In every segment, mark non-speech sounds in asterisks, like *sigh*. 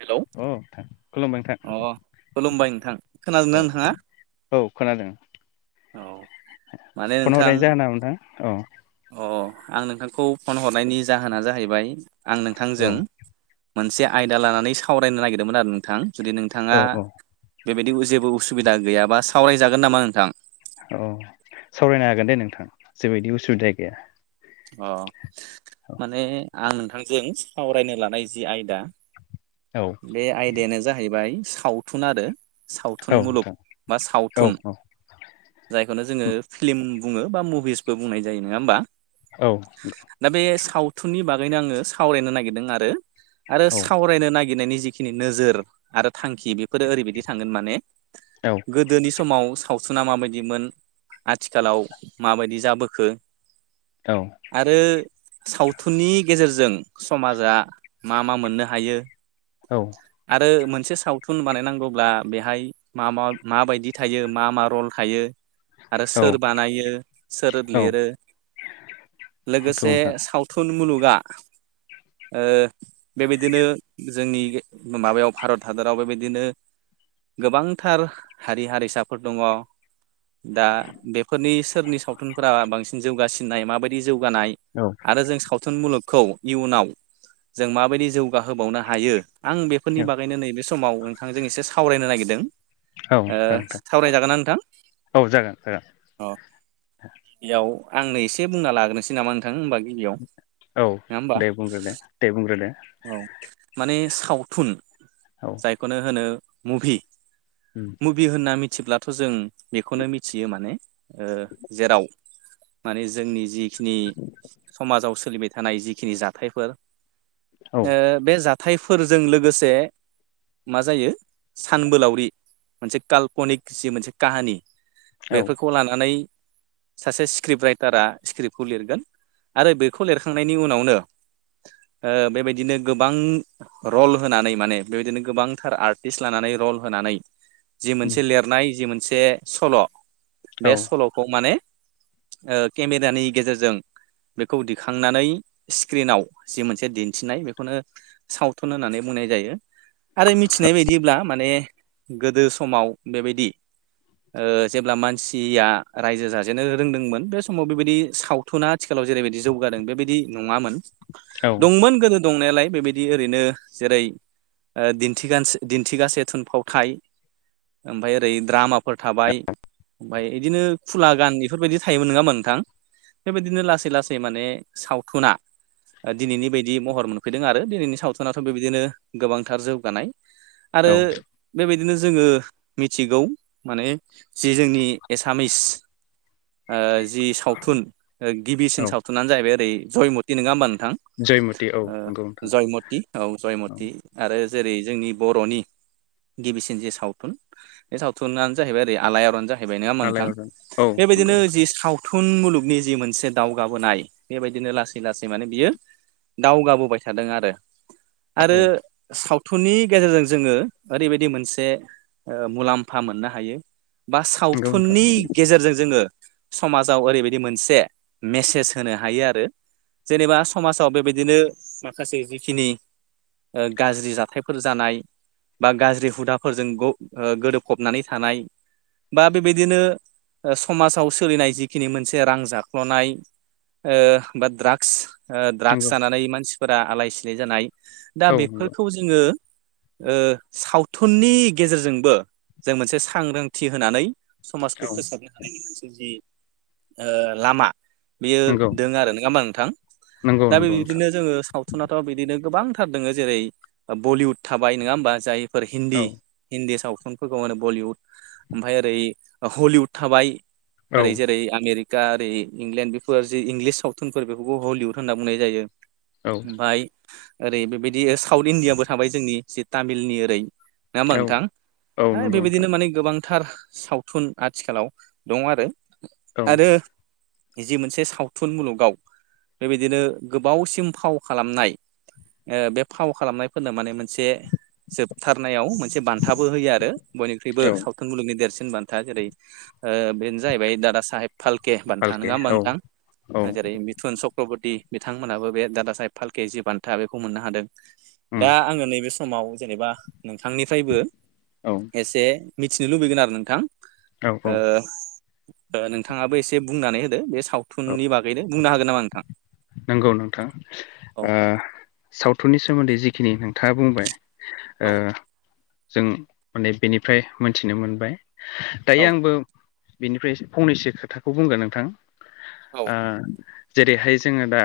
Hello औ नोंथां खुलुमबाय नोंथां अ खुलुमबाय नोंथां खोनादोंना औ नोंथाङा? औ खोनादों औ माने फन नोंथां हरायनाय जाहोन नामा नोंथां औ। अ आं नोंथांखौ फन हरनायनि जाहोना जाहैबाय आं औ नोंथांजों मोनसे आयदा लानानै सावरायनो नागिरदोंमोन आरो नोंथां जुदि नोंथाङा औ औ बेबायदि जेबो उसुबिदा गैयाबा सावरायजागोन नामा नोंथां? औ सावरायनो हागोन दे नोंथां जेबोबायदि उसुबिदा गैया। अ औ माने आं नोंथांजों सावरायनो लानाय जि आयदा औ। बे आयदायानो जाहैबाय सावथुन आरो औ सावथुन मुलुग नोंथां बा औ सावथुन जायखौनो जोङो फिल्म बुङो बा मुभिसबो बुंनाय जायो नङा होमबा? औ। दा बे सावथुननि बागैनो आङो सावरायनो नागिरदों आरो आरो सावरायनो नागिरदों नागिरनायनि जिखिनि नोजोर आरो थांखि बेफोरो ओरैबायदि थांगोन माने औ। गोदोनि समाव सावथुना माबायदिमोन आथिखालाव माबायदि जाबोखो औ। आरो सावथुननि गेजेरजों समाजा मा मा मोननो हायो औ। आरो मोनसे सावथुन बानायनांगौब्ला बेहाय मा माबायदि थायो मा मा रल थायो आरो सोर औ बानायो सोर औ लिरो नंगौ लोगोसे नोंथां सावथ थुन मुलुगा ओ बेबायदिनो जोंनि माबायाव भारत हादराव बेबायदिनो गोबांथार हारि हारिसाफोर दङ दा बेफोरनि सोरनि सावथुनफोरा बांसिन जौगासिननाय माबायदि जौगानाय औ। आरो जों सावथुन मुलुगखौ इयुनाव जों माबायदि जौगाहोबावनो हायो आं बेफोरनि बागैनो नैबे समाव नोंथांजों एसे सावरायनो नागिरदों। औ जागोन नोंथां सावरायजागोनना नोंथां औ जागोन जागोन अ गिबियाव आंनो एसे बुंना लाग्रोनोसै नामा? नों होनोमा गिबियाव औ नङा होमबा दे बुंग्रो दे दे बुंग्रो दो औ माने सावथुन औ जायखौनो होनो मुभि उम मुभि होनना मिथिब्लाथ' जों बेखौनो मिथियो माने ओ जेराव माने जोंनि जिखिनि समाजाव सोलिबाय थानाय जिखिनि जाथायफोर औ बे जाथायफोरजों लोगोसे मा जायो सानबोलावरि मोनसे काल्पनिक जि मोनसे काहानि औ बेफोरखौ लानानै सासे स्क्रिप्ट राइटारा स्क्रिप्टखौ लिरगोन आरो बेखौ लिरखांनायनि उनावनो ओ बेबायदिनो गोबां रल होनानै माने बेबायदिनो गोबांथार आर्टिस्ट लानानै रल होनानै जि उम मोनसे लिरनाय जि मोनसे सल' औ बे सल'खौ माने केमेरानि गेजेरजों बेखौ दिखांनानै स्क्रिनाव जि मोनसे दिन्थिनाय बे बेखौनो सावथुन होननानै बुंनाय जायो। आरो मिथिनाय बायदिब्ला माने गोदो समाव बेबायदि ओ जेब्ला मानसिया रायजो जाजेनो रोंदोंमोन बे समाव बेबायदि साउथ थुना आथिखालाव जेरैबायदि जौगादों बेबायदि नङामोन दंमोन गोदो दंनायालाय बेबायदि ओरैनो जेरै ओ दिन्थिगास दिन्थिगासे थुनफावथाय ओमफ्राय ओरै द्रामाफोर थाबाय ओमफ्राय बिदिनो खुला गान बेफोरबायदि थायोमोन। नङामा होनबा नोंथां? बेबायदिनो लासै लासै माने सावथुना दिनैनि बायदि महर मोन फैदों आरो दिनैनि सावथुनाथ' बेबायदिनो गोबांथार जौगानाय आरो औ बेबायदिनो जोङो मिथिगौ माने जि जोंनि एसामिस ओ जि सावथुन गिबिसिन औ सावथुनानो जाहैबाय ओरै जयमति नङा होमबा नोंथां? जयमति औ ओ नंगौ नोंथां जयमत औ औ जयमति आरो जेरै जोंनि बर'नि गिबिसिन जे सावथुन बे सावथुनानो जाहैबाय ओरै आलायारन नङा होमबा नोंथां आलायारन औ नंगौ बेबायदिनो औ जि साव थुन मुलुगनि जि मोनसे दावगाबोनाय बेबायदिनो लासै लासै माने बियो दावगाबोबाय थादों आरो। आरो नंगौ सावथुननि गेजेरजों जोंङो ओरैबायदि मोनसे ओ मुलाम्फा मोननो हायो। बा नोंथां सावथुननि गेजेरजों जोङो समाजाव ओरैबायदि मोनसे मेसेज होनो हायो आरो जेनेबा समाजाव बेबायदि बिदिनो माखासे जिखिनि गाज्रि जाथाय फोर जानाय बा गाज्रि हुदाफोरजों ग ओ गोदोफबनानै थानाय बा बेबायदिनो समाजाव सोलिनाय जिखिनि मोनसे रां जाख्ल'नाय ओ बा द्राग्स ओ नंगौ द्राग *unintelligible* मानसिफोरा आलाय सिलाय जानाय बा औ नंगौ बेफोरखौ जोंङो ओ सावथुननि गेजेरजोंबो जों मोनसे सांग्रांथि होनानै समाजखौ औ फोसाबनो हानायनि मोनसे जि ओ लामा बियो नंगौ दों आरो नंङा होमबा नोंथां नंगौ दा बे नंगौ नोंथां बिदिनो जोंङो साउ सावथुनाथ' बिदिनो गोबांथार दङो जेरै बलिउद थाबाय नङा होमबा जायफोर औ हिन्दी हिन्दी सावथुनफोरखौ र बलिउड ओमफ्राय ओरै हलिउद थाबाय औ ओरै जेरै आमेरिका ओरै इंलेण्ड बेफोर जि इंलिस सावथुनफोर बेखौबो हलिउद होनना बुंनाय जायो औ ओमफाय ओरै बेबायदि साउथ इण्डियाबो थाबाय जोंनि जि तामिलनि ओरै नङा होनमा औ नोंथां औ ओइ नंगौ बेबायदिनो नोंथां माने गोबां थार सावथुन आथिखालाव दंङ आरो। औ आरो जि मोनसे सावथुन मुलुगाव बेबायदिनो गोबावसिम फाव खालामनाय ओ बे फाव खालामनायफोरनो माने मोनसे जोबथारनायाव मोनसे बान्थाबो होयो आरो। बयनिख्रुइबो औ सावथुन मुलुगनि देरसिन बान्था जेरै ओ बेनो जाहैबाय दादा साहेब फाल्के बान्था पालके नङा होमबा औ नोथां औ जेरै मिथुन चक्रबर्ति बिथांमोनहाबो बे दादा साहब फालके जि बान्था बेखौ मोननो हादों। उम दा आङो नैबे समाव जेनेबा नोंथांनिफ्रायबो औ एसे मिथिनो लुबैगोन आरो नोंथां। औ औ ओ नोंथाङाबो एसे बुंनानै होदो बे औ सावथुननि बागै बेनो बुंनो हागोन नामा नोंथां? नंगौ नोंथां औ ओ सावथुननि सोमोन्दै जिखिनि नोंथाङा बुंबाय। औ ओ जों माने बेनिफ्राय मोनथिनो मोनबाय दायो औ आंबो बिनिफ्राय फंनैसो खोथाखौ बुंगोन नोंथां। औ ओ जेरैहाय जोंङो दा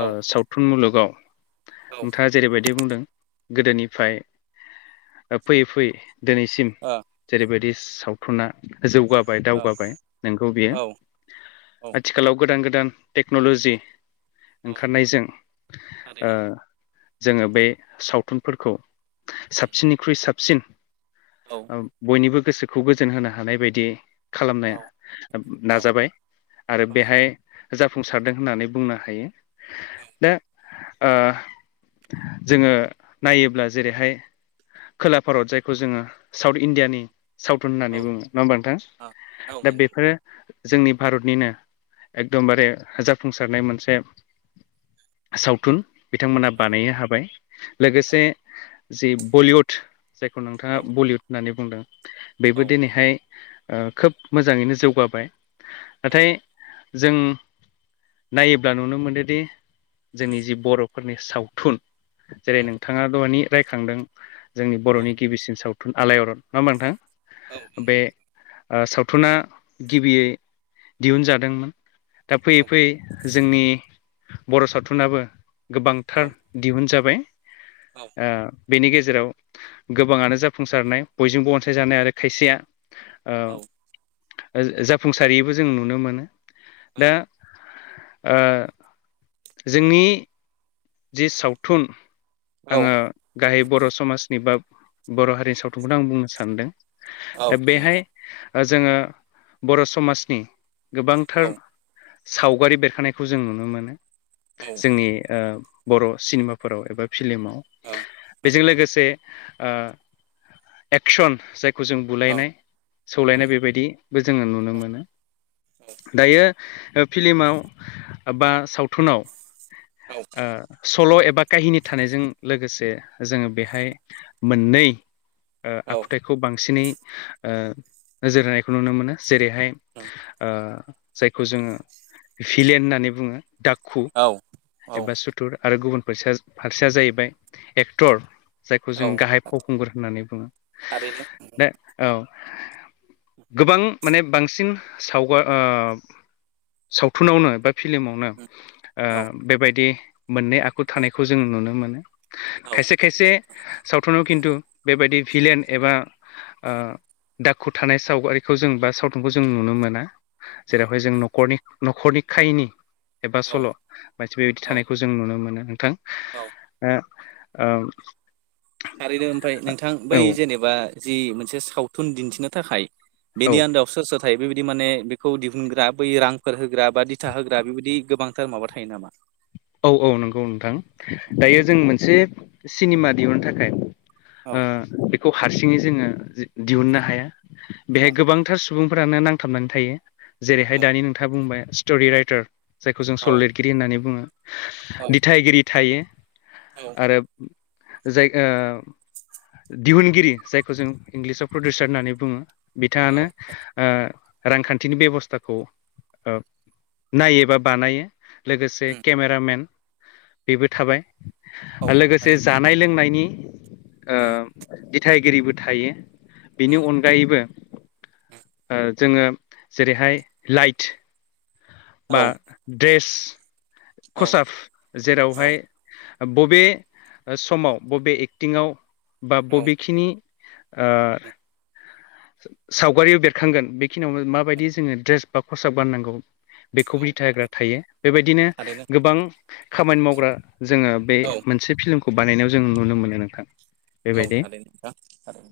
ओ सावथुन मुलुगाव ओ नोंथाङा जेरैबायदि बुंदों गोदोनिफ्राय फैयै फैयै दिनैसिम अ जेरैबायदि सावथुना जौगाबाय दावगाबाय नोंगौ बियो औ औ आथिखालाव गोदान गोदान टेक्न'ल'जि ओंखारनायजों ओ थारैनो जोंङो बे सावथुनफोरखौ साबसिननिख्रुइ साबसिन औ बयनिबो गोसो खौ गोजोन होनो हानाय बायदि औ खालामनो औ नाजाबाय। औ जाफुंसारदों। दा जोङो नायोब्ला जेरैहाय खोला भारत जायखौ जोङो साउथ इण्डियानि सावथुन औ होननानै बुङो। नङा होमबा नोंथां औ औ औ दा बेफोरो जोंनि भारतनिनो। एकदमबारे जाफुंसारनाय मोनसे सावथुन बिथांमोना बानायनो हाबाय लोगोसे जि बलिउड जायखौ नोंथां औ आ ओ खोब मोजाङैनो जौगाबाय। नाथाय जों नायोब्ला नुनो मोनोदि जोंनि जि बर'फोरनि सावथुन जेरै नोंथाङा दहानि रायखांदों जोंनि बर'नि गिबिसिन सावथुन आलायरन मा होमबा नोंथां। बे सावथुना गिबियै दिहुनजादोंमोन। दा फैयै फैयै जोंनि बर' सावथुनाबो। गोबांथार दिहुन जाबाय। बेनि गेजेराव गोबाङानो जाफुंसारनाय बयजोंबो अन अनसायजानाय। आरो खायसेया जाफुंसारिबो जों नुनो मोनो। दा जोंनि जि सावथुन आङो। गाहाय बर' समाजनि बा बर' हारिनि सावथुनखौनो आं बुंनो सानदों दा नंगौ बेहाय। नोंथां जोङो बर' समाजनि गोबांथार औ सावगारि बेरखानायखौ जों नुनो मोनो। जोंनि बर' सिनेमाफोराव एबा फिलमाव बेजों लोगोसे ओ एक्सन जायखौ जों बुलायनाय सौलायनाय बेबायदि। बो जोङो नुनो मोनो दायो। फिल्माव बा सावथुनाव औ ओ सल' एबा काहिनि थानायजों लोगोसे जोङो बेहाय मोननै। आखुथायखौ बांसिनै नोजोर होनायखौ नुनो मोनो। जेरैहाय जायखौ जोङो भिलेन होननानै बुङो। दाखु औ एबा सुथुर आरो गुबुन फारसे फारसेया जाहैबाय एक्टर जायखौ औ जों गाहाय फावखुंगुर होननानै बुङो। थारैनो दा औ गोबां माने बांसिन सावगार सावथुनावनो बा फिल्मावनो औ बेबायदि मोननै आखु औ थानायखौ जों नुनो मोनो। औ खायसे खायसे सावथुनाव औ खिन्थु बेबायदि भिलेन एबा दाखु थानाय सावगारिखौ जों बा सावथुनखौ जों नुनो मोना। जेरावहाय जों नखरनि न'खरनि खाहिनि एबा सल' मानसि बेबायदि औ थानायखौ जों नुनो मोनो नोंथां। औ आ आ थारैनो ओमफ्राय नोंथां बै जेनेबा जि मोनसे सावथुन दिन्थिनो थाखाय औ बेनि आन्दोआव सोर सोर थायो बेबायदि माने बेखौ दिहुनग्रा बै रांफोर होग्रा बा दिथा होग्रा बेबायदि गोबांथार माबा थायो नामा? औ औ नंगौ नोंथां। दायो जों मोनसे सिनेमा दिहुननो थाखाय। औ बेखौ हारसिङै जोङो दिहुननो हाया बेहाय औ गोबांथार सुबुंफोरानो नांथाबनानै थायो। जेरैहाय औ दानि नोंथाङा बुंबाय स्ट'रि राइटार जायखौ जों सल लिर लिरगिरि होननानै बुङो। औ दिथगिरि थायो औ आरो जाय दिहुनगिरि जायखौ जों इंलिसाव प्रडिउसार होननानै बुङो। बिथाङानो। औ ओ रांखान्थिनि बेबस्थाखौ नायो बा बानायो लोगोसे उम केमेरामेन बेबो थाबाय औ आरो लोगोसे थारैनो जानाय लोंनायनि ओ उम दिथाइगिरिबो थायो। बिनि उम अनगायैबो उम ओ जोङो जेरैहाय लाइट औ बा द्रेस। औ खसाब जेरावहाय बबे समाव बबे एक्टिंआव बा औ बबेखिनि ओ- सावगारियाव बेरखांगोन बेखिनियावनो माबायदि जोङो ड्रेस बा खसाब गाननांगौ? बेखौ औ बिथा होग्रा थायो। बेबायदिनो थारैनो गोबां खामानि मावग्रा जोङो बे औ मोनसे फिल्मखौ बानायनायाव जों नुनो मोनो नोंथां। औ बेबायदि थारैनो नोंथां थारै।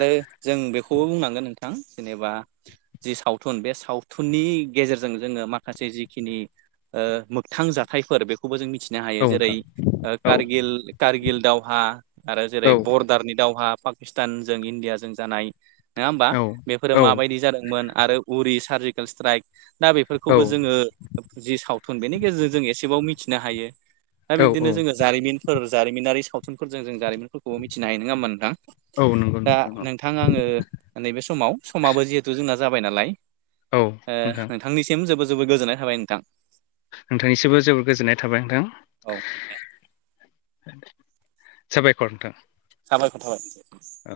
आरो जों बेखौबो बुंनांगोन नोंथां जेनेबा जि सावथुन बे सावथुननि गेजेरजों जोङो माखासे जिखिनि ओ मोगथां जाथायफोर बेखौ खौबो जों मिथिनो हायो औ जेरै नोंथां औ कारगिल कारगिल दावहा। आरो जेरै औ बरदारनि दावहा पाकिस्तानजों इण्डियाजों जानाय। नोङा होमबा औ बेफोरो माबायदि जादोंमोन आरो उरि सार्जिकेल स्ट्राइक। दा औ बेफोरखौबो जोङो जि सावथुन बेनि गेजेरजों जों एसेबाव मिथिनो हायो। दा औ बिब्दिनो औ जोङो जारिमिनफोर जारिमिनारि सावथुनफोरजों जों जारिमिन। फोरखौ मिथिनो हायो नङा होमबा नोंथां औ नंगौ दा औ नोंथां थां आङो नैबे समाव समाबो जिहेथु जोंना जाबाय नालाय औ ओ नोंथां नों थांनिसिम जोबो जोबो गोजोननाय थाबाय नोंथां। नोंथांनिसिमबो जोबोर गोजोननाय थाबाय नोंथां। औ साबायखर नोंथां। साबायखर थाबाय। औ।